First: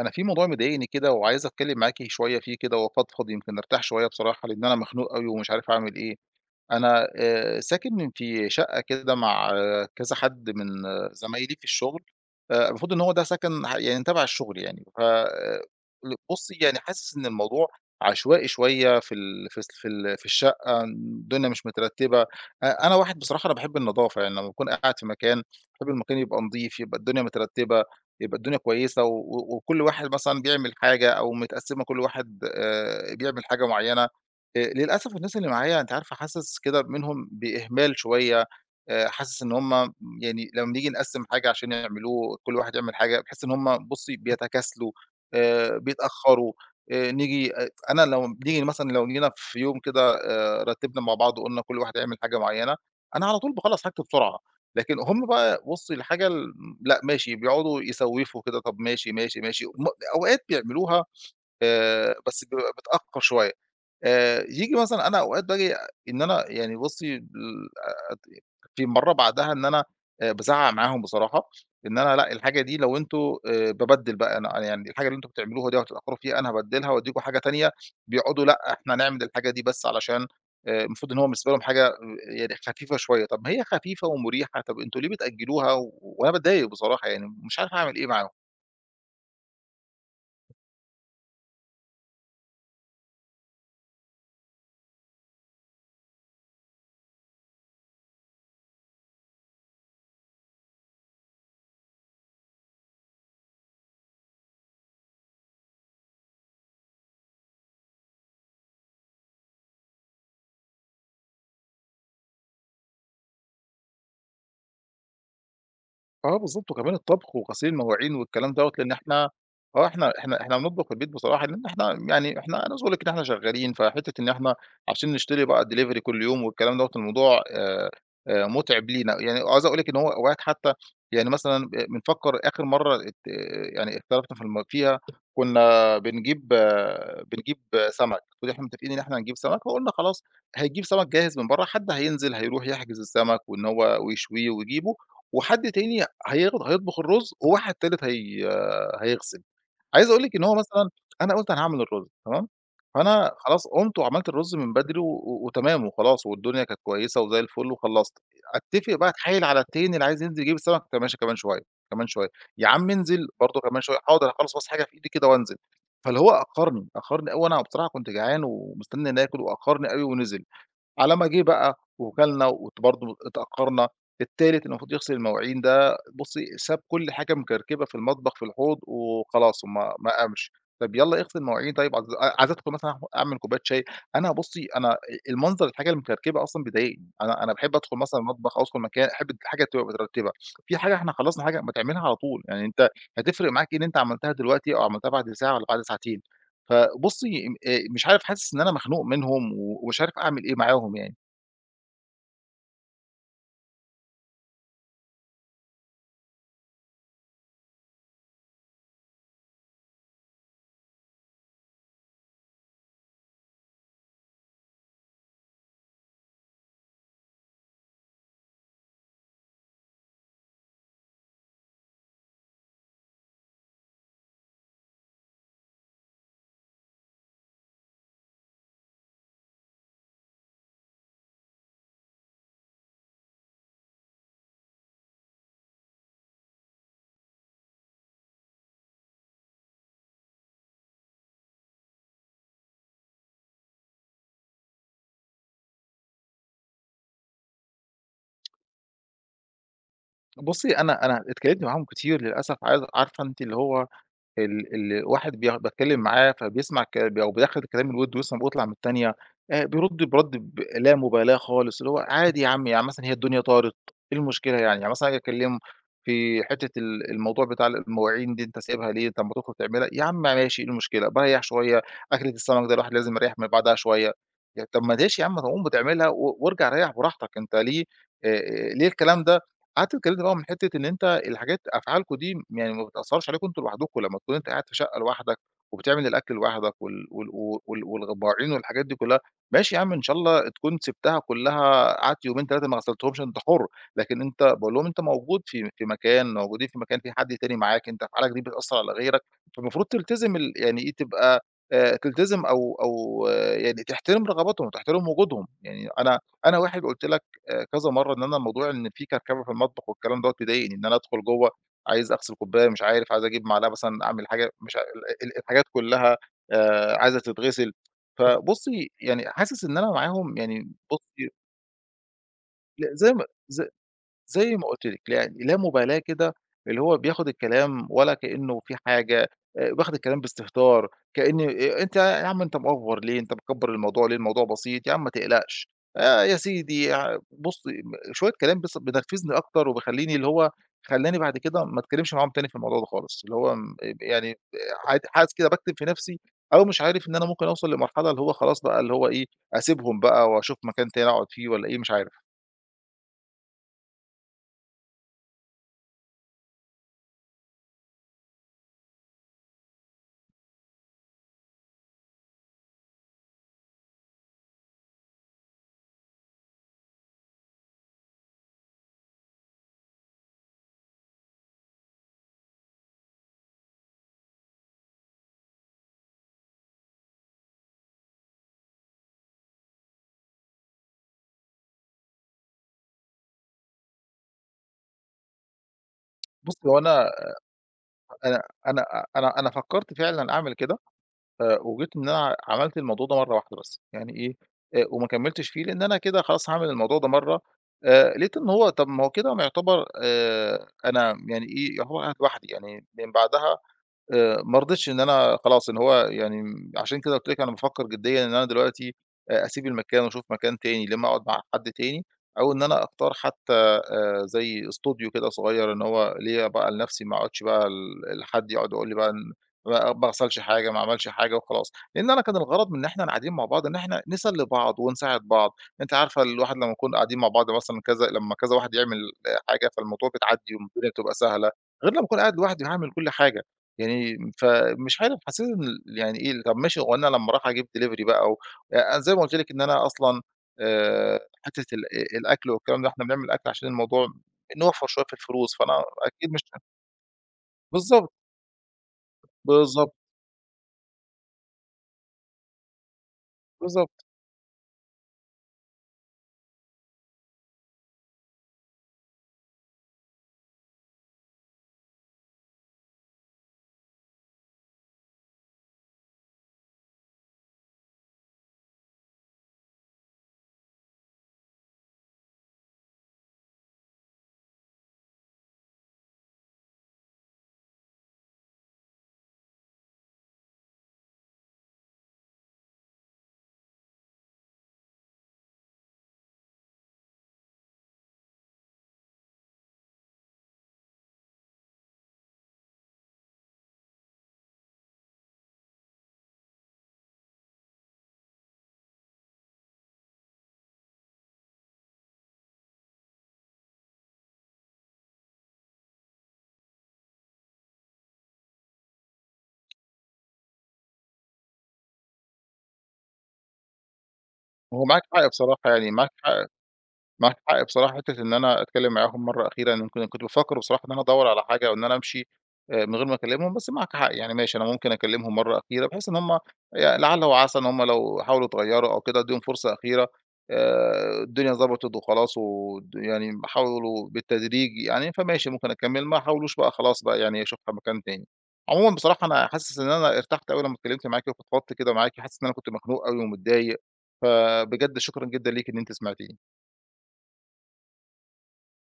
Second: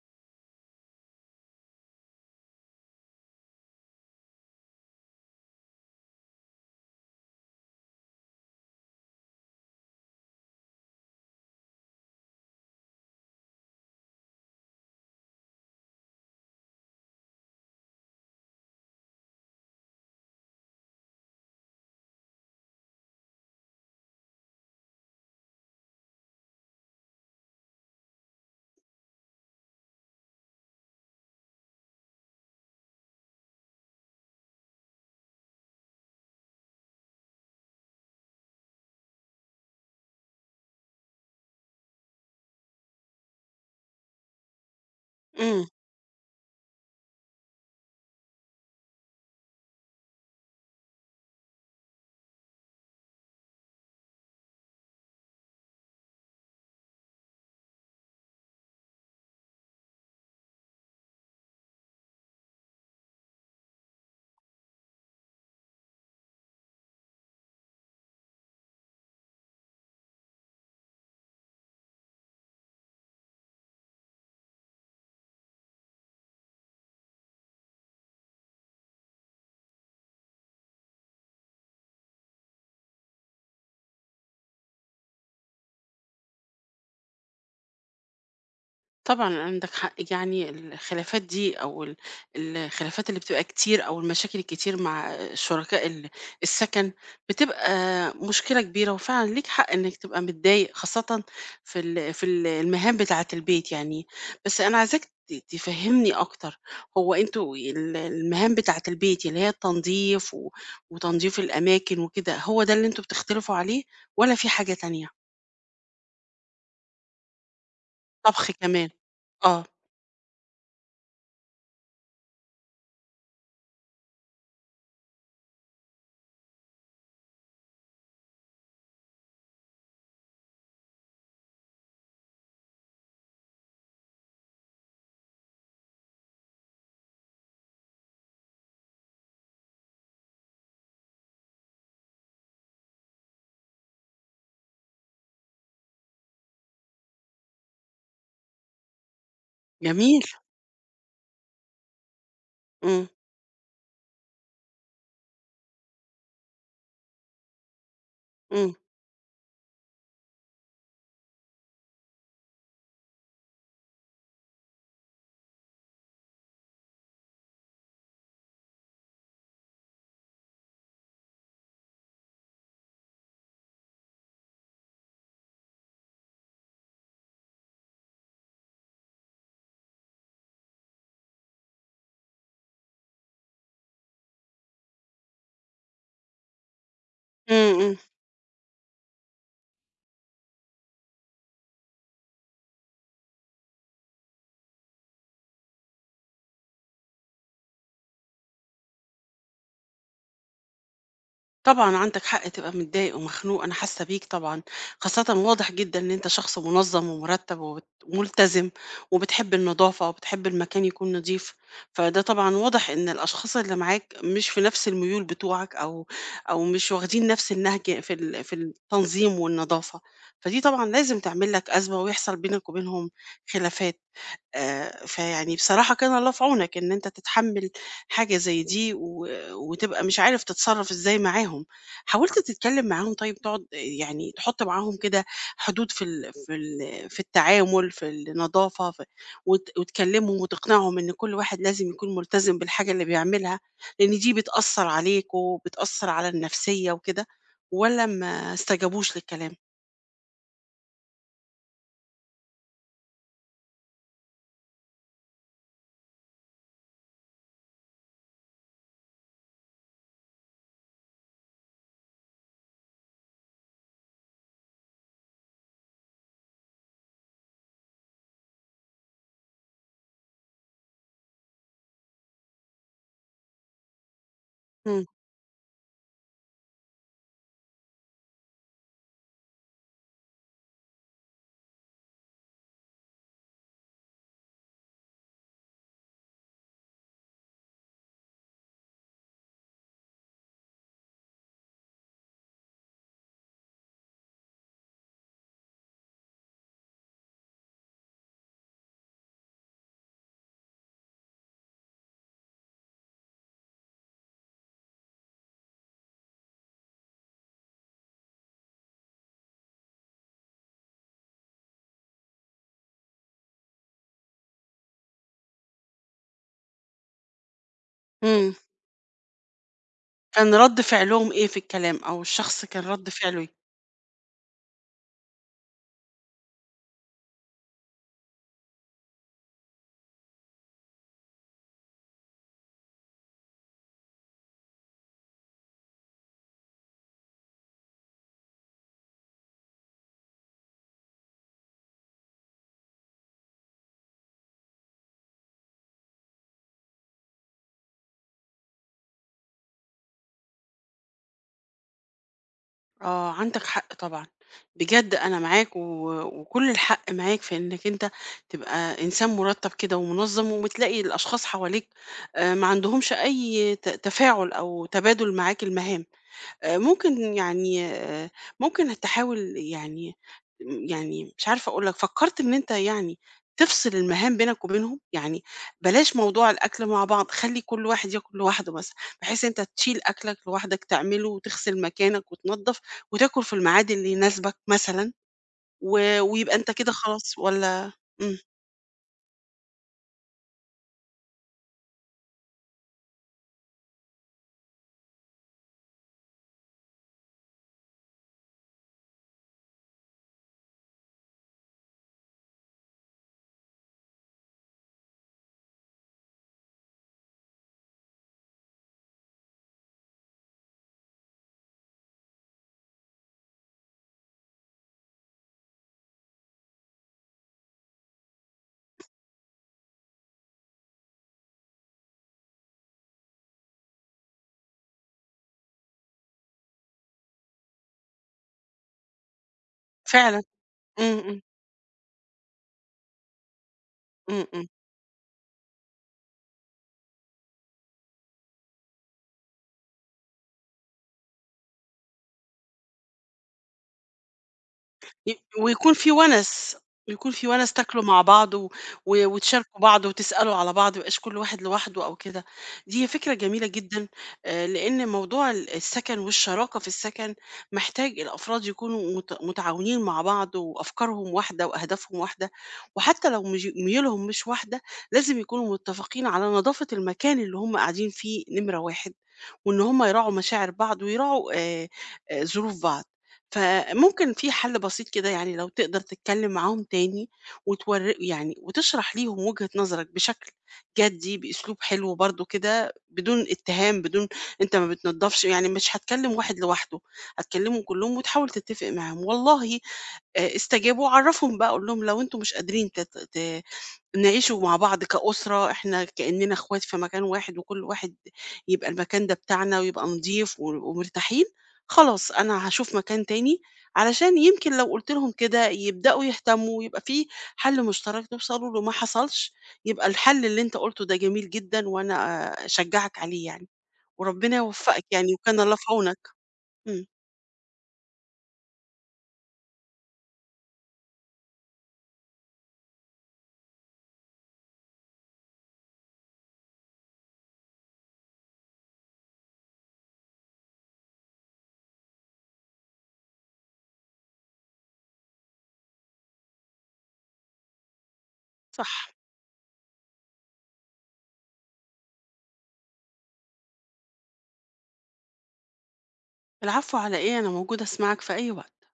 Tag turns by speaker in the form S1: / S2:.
S1: أنا في موضوع مضايقني كده وعايز أتكلم معاكِ شوية فيه كده وأفضفض يمكن أرتاح شوية بصراحة، لإن أنا مخنوق أوي ومش عارف أعمل إيه. أنا ساكن في شقة كده مع كذا حد من زمايلي في الشغل. المفروض إن هو ده سكن يعني تبع الشغل يعني، ف ل بُصّي يعني حاسس إن الموضوع عشوائي شوية في ال في الس في ال في الشقة، الدنيا مش مترتبة. أنا واحد بصراحة، أنا باحب النضافة، يعني لمّا باكون قاعد في مكان، باحب المكان يبقى نضيف، يبقى الدنيا مترتبة، يبقى الدنيا كويسة، و و وكل واحد مثلًا بيعمل حاجة أو متقسمة كل واحد بيعمل حاجة معينة. للأسف الناس اللي معايا، أنتِ عارفة، حاسس كده منهم بإهمال شوية. حاسس إن هُم يعني لمّا بنيجي نقسّم حاجة عشان يعملوه، كل واحد يعمل حاجة، باحس إن هُم بُصّي بيتكاسلوا،
S2: إمم،
S1: بيتأخّروا. نيجي أ أنا لو بنيجي مثلًا، لو جينا في يوم كده رتّبنا مع بعض وقُلنا كل واحد هيعمل حاجة معيّنة، أنا على طول باخلّص حاجتي بسرعة. لكن هُم بقى، بُصّي، الحاجة ال لأ ماشي، بيقعدوا يسوّفوا كده. طَب ماشي، ماشي، ماشي. أوقات بيعملوها بس بيبقى متأخّر شوية. ييجي مثلًا أنا أوقات باجي إن أنا يعني بُصّي ال أت في مرّة بعدها إن أنا بازعّق معاهم بصراحة، إن أنا الحاجة دي لو أنتم بابدِّل بقى، أنا يعني الحاجة اللي أنتم بتعملوها دي وهتتأخّروا فيها أنا هابدِّلها وأدّيكم حاجة تانية. بيقعدوا، لأ إحنا هنعمل الحاجة دي، بس علشان المفروض إن هو بالنسبة لهم حاجة يعني خفيفة شوية. طَب ما هي خفيفة ومُريحة، طَب أنتم ليه بتأجّلوها؟ و وأنا باتضايق بصراحة، يعني مش عارف أعمل إيه معاهم.
S2: طبعًا عندك حق، يعني الخلافات دي أو الخلافات اللي بتبقى كتير أو المشاكل الكتير مع شركاء السكن، بتبقى مشكلة كبيرة، وفعلًا ليك حق إنك تبقى متضايق، خاصةً في المهام بتاعة البيت يعني. بس أنا عايزاك تفهمني أكتر، هو أنتم المهام بتاعة البيت اللي هي التنضيف وتنضيف الأماكن وكده، هو ده اللي أنتم بتختلفوا عليه والّا في حاجة تانية؟
S1: آه بالضبط، وكمان الطبخ وغسيل المواعين
S2: طبخ
S1: والكلام دوّة،
S2: كمان؟
S1: لإن إحنا
S2: آه،
S1: آه، إحنا إحنا إحنا بنطبخ في البيت بصراحة، لإن إحنا عايز أقول لِك إن إحنا شغالين، فحتّة إن إحنا عشان نشتري بقى delivery كل يوم والكلام دوّة، الموضوع مُتعب لينا، يعني عايز أقول لِك إن هو أوقات حتّى يعني مثلًا بنفكّر. آخر مرّة يعني اختلفنا في الم فيها، كُنّا بنجيب بنجيب سَمَك، كُنّا إحنا متّفقين إن إحنا هنجيب سَمَك، فقُلنا خلاص هيجيب سَمَك جاهز من برّه، حد هينزل هيروح يحجز السَمَك وإن هو ويشويه ويجيبه، وحد تاني هياخد هيطبخ الرز، وواحد تالت هيغسل. عايز
S2: جميل،
S1: أقول لِك إن هو مثلًا أنا قُلت أنا هاعمل الرز، تمام؟
S2: إمم.
S1: فأنا خلاص قُمت وعملت الرز من بدري وتمام وخلاص والدنيا كانت كويسة وزي الفل وخلّصت.
S2: إمم،
S1: أتّفق بقى، أتحايل على التاني اللي عايز ينزل يجيب السمك. طب ماشي كمان شوية، كمان شوية، يا عم انزل برضه كمان شوية، حاضر هاخلّص بس حاجة في إيدي كده وانزل. فاللي هو أخّرني، أخّرني أوي، وأنا بصراحة كنت جعان ومستني إنّي آكل، وأخّرني أوي ونزل. على ما جه بقى وكَلنا برضه اتأخّرنا. التالت اللي المفروض يغسل المواعين ده، بُصّي، ساب كل حاجة مكركبة في المطبخ في الحوض وخلاص، وما ما قامش. طب يالّا اغسل مواعين، طيب عايزاكم مثلًا أعمل كوباية شاي. أنا بُصّي، أنا أ المنظر الحاجة المكركبة أصلًا بيضايقني، أنا باحب
S2: إمم، إمم،
S1: أدخل مثلًا المطبخ أو أدخل مكان، أحب الحاجة تبقى مترتبة. في حاجة إحنا خلصنا حاجة، ما تعملها على طول، يعني أنت هتفرق معاك إيه إن أنت عملتها دلوقتي أو عملتها بعد ساعة والّا بعد ساعتين؟ فبُصّي، م مش عارف، حاسس إن أنا مخنوق منهم و ومش عارف أعمل إيه معاهم يعني.
S2: طبعًا عندك حق تبقى متضايق ومخنوق، أنا حاسة بيك طبعًا، خاصةً واضح جدًا إن أنت شخص منظم ومرتب وبت ملتزم وبتحب النضافة وبتحب المكان يكون نضيف، فده طبعًا واضح إن الأشخاص اللي معاك مش في نفس الميول بتوعك أو مش واخدين نفس النهج في التنظيم والنضافة، فدي طبعًا لازم تعمل لك أزمة ويحصل بينك وبينهم خلافات. فيعني بصراحة كان الله في عونك إن أنت تتحمّل حاجة زي دي وتبقى مش عارف تتصرّف إزاي معاهم، حاولت تتكلّم معاهم طيب تقعد يعني تحُط معاهم كده حدود في التعامل، في النضافة، وتكلّمهم وتقنعهم إن كل واحد لازم يكون ملتزم بالحاجة اللي بيعملها، لإن دي بتأثّر عليك وبتأثّر على النفسية وكده، والّا ما استجابوش للكلام؟
S1: بُصّي، أنا اتكلمت معاهم كتير للأسف، عارفة أنتِ، اللي هو ال ال واحد باتكلّم معاه فبيسمع، أو بيدخّل الكلام الوِد ويسمع ويطلع من التانية، بيرُد برَد ب لا مبالاة خالص، اللي هو عادي يا عم. يعني مثلًا هي الدنيا طارت، إيه المشكلة يعني؟ يعني مثلًا آجي أكلّمه في حتّة الموضوع بتاع المواعين دي، أنت سايبها ليه؟ طَب ما تخرج تعملها. يا عم ماشي، إيه المشكلة؟ باريّح شوية، أكلة السمك ده الواحد لازم يريّح من بعدها شوية. طَب ما
S2: إمم،
S1: ليش يا عم ما تقوم وتعملها و وارجع ريّح براحتك، أنت ليه ليه الكلام ده؟ قعدت اتكلمت بقى من حتة إن أنت الحاجات، أفعالكم دي يعني ما بتأثّرش عليكم أنتم لوحدكم. لمّا تكون أنت قاعد في شقة لوحدك وبتعمل الأكل لوحدك وال والبراعين والحاجات دي كلّها، ماشي يا عم، إن شاء الله تكون سِبتها كلّها، قعدت يومين 3 ما غسلتهمش، أنت حُر. لكن أنت، باقول لهم، أنت موجود في مكان، موجودين في مكان في حد تاني معاك، أنت أفعالك دي بتأثّر على غيرك. فالمفروض تلتزم، يعني إيه، تبقى تلتزم أو آه، يعني تحترم رغباتهم وتحترم وجودهم. يعني أنا واحد قُلت لك كذا مرّة إن أنا موضوع إن في كركبة في المطبخ والكلام دوّة بيضايقني، إن أنا أدخل جوّه عايز أغسل كوباية، مش عارف، عايز أجيب معلقة مثلًا أعمل حاجة، مش ع ال ال الحاجات كلّها عايزة تتغسل.
S2: إمم،
S1: فبُصّي يعني حاسس إن أنا معاهم
S2: كان
S1: يعني
S2: رَد
S1: بُصّي،
S2: فعلهم إيه في الكلام أو الشخص كان
S1: ل
S2: رَد
S1: زي ما
S2: فعله إيه؟
S1: ز زي ما قُلت لِك، يعني لا مبالاة كده، اللي هو بياخد الكلام ولا كإنّه في حاجة، بياخد الكلام باستهتار، كإن أنت يا عم أنت مأفور ليه؟ أنت مكبّر الموضوع ليه؟ الموضوع بسيط، يا عم ما تقلقش. يا سيدي، ع بُص م شوية كلام بس بينرفزني أكتر وبيخلّيني، اللي هو خلّاني بعد كده ما اتكلمش معاهم تاني في الموضوع ده خالص، اللي هو م يعني عاد حاسس كده باكتم في نَفْسي، أو مش عارف، إن أنا ممكن أوصل لمرحلة اللي هو خلاص بقى اللي هو إيه، أسيبهم بقى وأشوف مكان تاني أقعد فيه، والّا إيه، مش عارف.
S2: آه، عندك حق طبعًا، بجد أنا معاك وكل الحق معاك في إنك أنت تبقى إنسان مُرتّب كده ومنظّم، وبتلاقي الأشخاص حواليك ما عندهمش أي تفاعل أو تبادل معاك المهام. آآ ممكن يعني آآ ممكن تحاول يعني يعني مش عارفة أقول لك، فكّرت إن أنت يعني تفصل المهام بينك وبينهم؟ يعني بلاش موضوع الأكل مع بعض، خلّي كل واحد ياكل لوحده مثلًا، بحيث أنت تشيل أكلك لوحدك تعمله وتغسل مكانك وتنضّف وتاكل في الميعاد اللي يناسبك مثلًا، ويبقى
S1: بُصّي
S2: أنت
S1: هو
S2: كده
S1: أنا،
S2: خلاص والّا إمم،
S1: أنا أنا أ أنا أنا فكّرت فعلًا أعمل كده، وجيت إن أنا عملت الموضوع ده مرّة واحدة بس، يعني إيه، وما كمّلتش فيه، لإن أنا كده خلاص هاعمل الموضوع ده مرّة، لقيت إن هو، طَب ما هو كده ما يعتبر، أنا يعني إيه، يعتبر قاعد لوحدي، يعني من بعدها ما رضيتش إن أنا خلاص إن هو يعني، عشان كده قُلت لِك، أنا بافكّر جديًا إن أنا دلوقتي أسيب المكان وأشوف مكان تاني، لا إمّا أقعد مع حد تاني، أو إن أنا أختار حتى زي استوديو كده صغير إن هو ليّا بقى لنَفْسي، ما اقعدش بقى لحد يقعد يقول لي بقى إن ما اغسلش حاجة، ما اعملش حاجة وخلاص. لإن أنا كان الغرض من إن إحنا قاعدين مع بعض إن إحنا نسلّي بعض ونساعد بعض، أنتِ عارفة، الواحد لمّا نكون قاعدين مع بعض مثلًا، كذا لمّا كذا واحد يعمل حاجة، فالموضوع
S2: فعلًا،
S1: بتعدّي والدنيا بتبقى
S2: إمم، إمم، إمم،
S1: سهلة، غير لمّا أكون قاعد لوحدي هاعمل كل حاجة. يعني
S2: إمم.
S1: فمش عارف، حسيت إن يعني إيه، طَب ماشي، هو أنا لمّا أروح أجيب delivery بقى و أنا زي ما قُلت لِك إن أنا أصلًا حتّة ال الأكل والكلام ده، إحنا بنعمل أكل عشان الموضوع نوفّر شوية في
S2: ي
S1: الفلوس، فأنا
S2: ويكون في
S1: أكيد مش
S2: وَنَس، ويكون في وَنَس تاكلوا
S1: بالضبط،
S2: مع بعض و و وتشاركوا
S1: بالضبط،
S2: بعض وتسألوا على بعض، ما يبقاش كل واحد لوحده أو كده. دي فكرة جميلة
S1: بالضبط.
S2: جدًا، لإن موضوع السكن والشراكة في السكن محتاج الأفراد يكونوا متعاونين مع بعض وأفكارهم واحدة وأهدافهم واحدة، وحتى لو ميولهم مش واحدة، لازم يكونوا متفقين على نضافة المكان اللي هم قاعدين فيه نمرة 1، وإن هم يراعوا مشاعر بعض ويراعوا ظروف بعض. فممكن في حل بسيط كده يعني لو تقدر تتكلم معاهم تاني وتور يعني وتشرح ليهم وجهة نظرك بشكل جدي بأسلوب حلو برضو كده بدون اتهام بدون انت ما بتنضفش يعني مش هتكلم واحد لوحده هتكلمهم كلهم وتحاول تتفق معاهم والله آه، استجابوا عرفهم بقى قول لهم لو انتم مش قادرين نعيشه مع بعض كأسرة، إحنا كإننا إخوات في مكان واحد، وكل واحد يبقى المكان ده بتاعنا ويبقى نضيف ومرتاحين، خلاص أنا هاشوف مكان تاني، علشان يمكن لو قُلت لهم كده يبدأوا يهتموا ويبقى في حل مشترك توصلوا له، ما حصلش يبقى الحل اللي أنت قُلته ده جميل جدًا وأنا أشجّعك عليه يعني، وربنا
S1: هو معاكِ
S2: يوفقك
S1: حق
S2: يعني
S1: بصراحة
S2: وكان الله في
S1: يعني، معاكِ
S2: عونك.
S1: حق.
S2: إمم،
S1: معاك حق بصراحة، حتّة إن أنا أتكلّم معاهم مرّة أخيرة، أنا يمكن كنت بافكّر بصراحة إن أنا أدوّر على حاجة أو إن أنا أمشي من غير ما أكلّمهم، بس معاك حق. يعني ماشي، أنا ممكن أكلّمهم مرّة أخيرة، بحيث إن هم لعل وعسى إن هم لو حاولوا يتغيّروا أو كده أدّيهم فرصة أخيرة، الدنيا ضبطت وخلاص، يعني حاولوا بالتدريج يعني، فماشي ممكن أكمّل. ما حاولوش بقى خلاص بقى، يعني أشوفها مكان تاني.
S2: صح.
S1: عمومًا بصراحة أنا حاسس إن أنا ارتحت أوي لمّا اتكلّمت معاكِ وفضفضت كده معاكِ، حاسس إن أنا كنت مخنوق أوي ومتضايق، فبجد شكرًا جدًا ليكِ إن أنتِ سمعتيني.
S2: العفو على إيه، أنا موجودة أسمعك في أي وقت.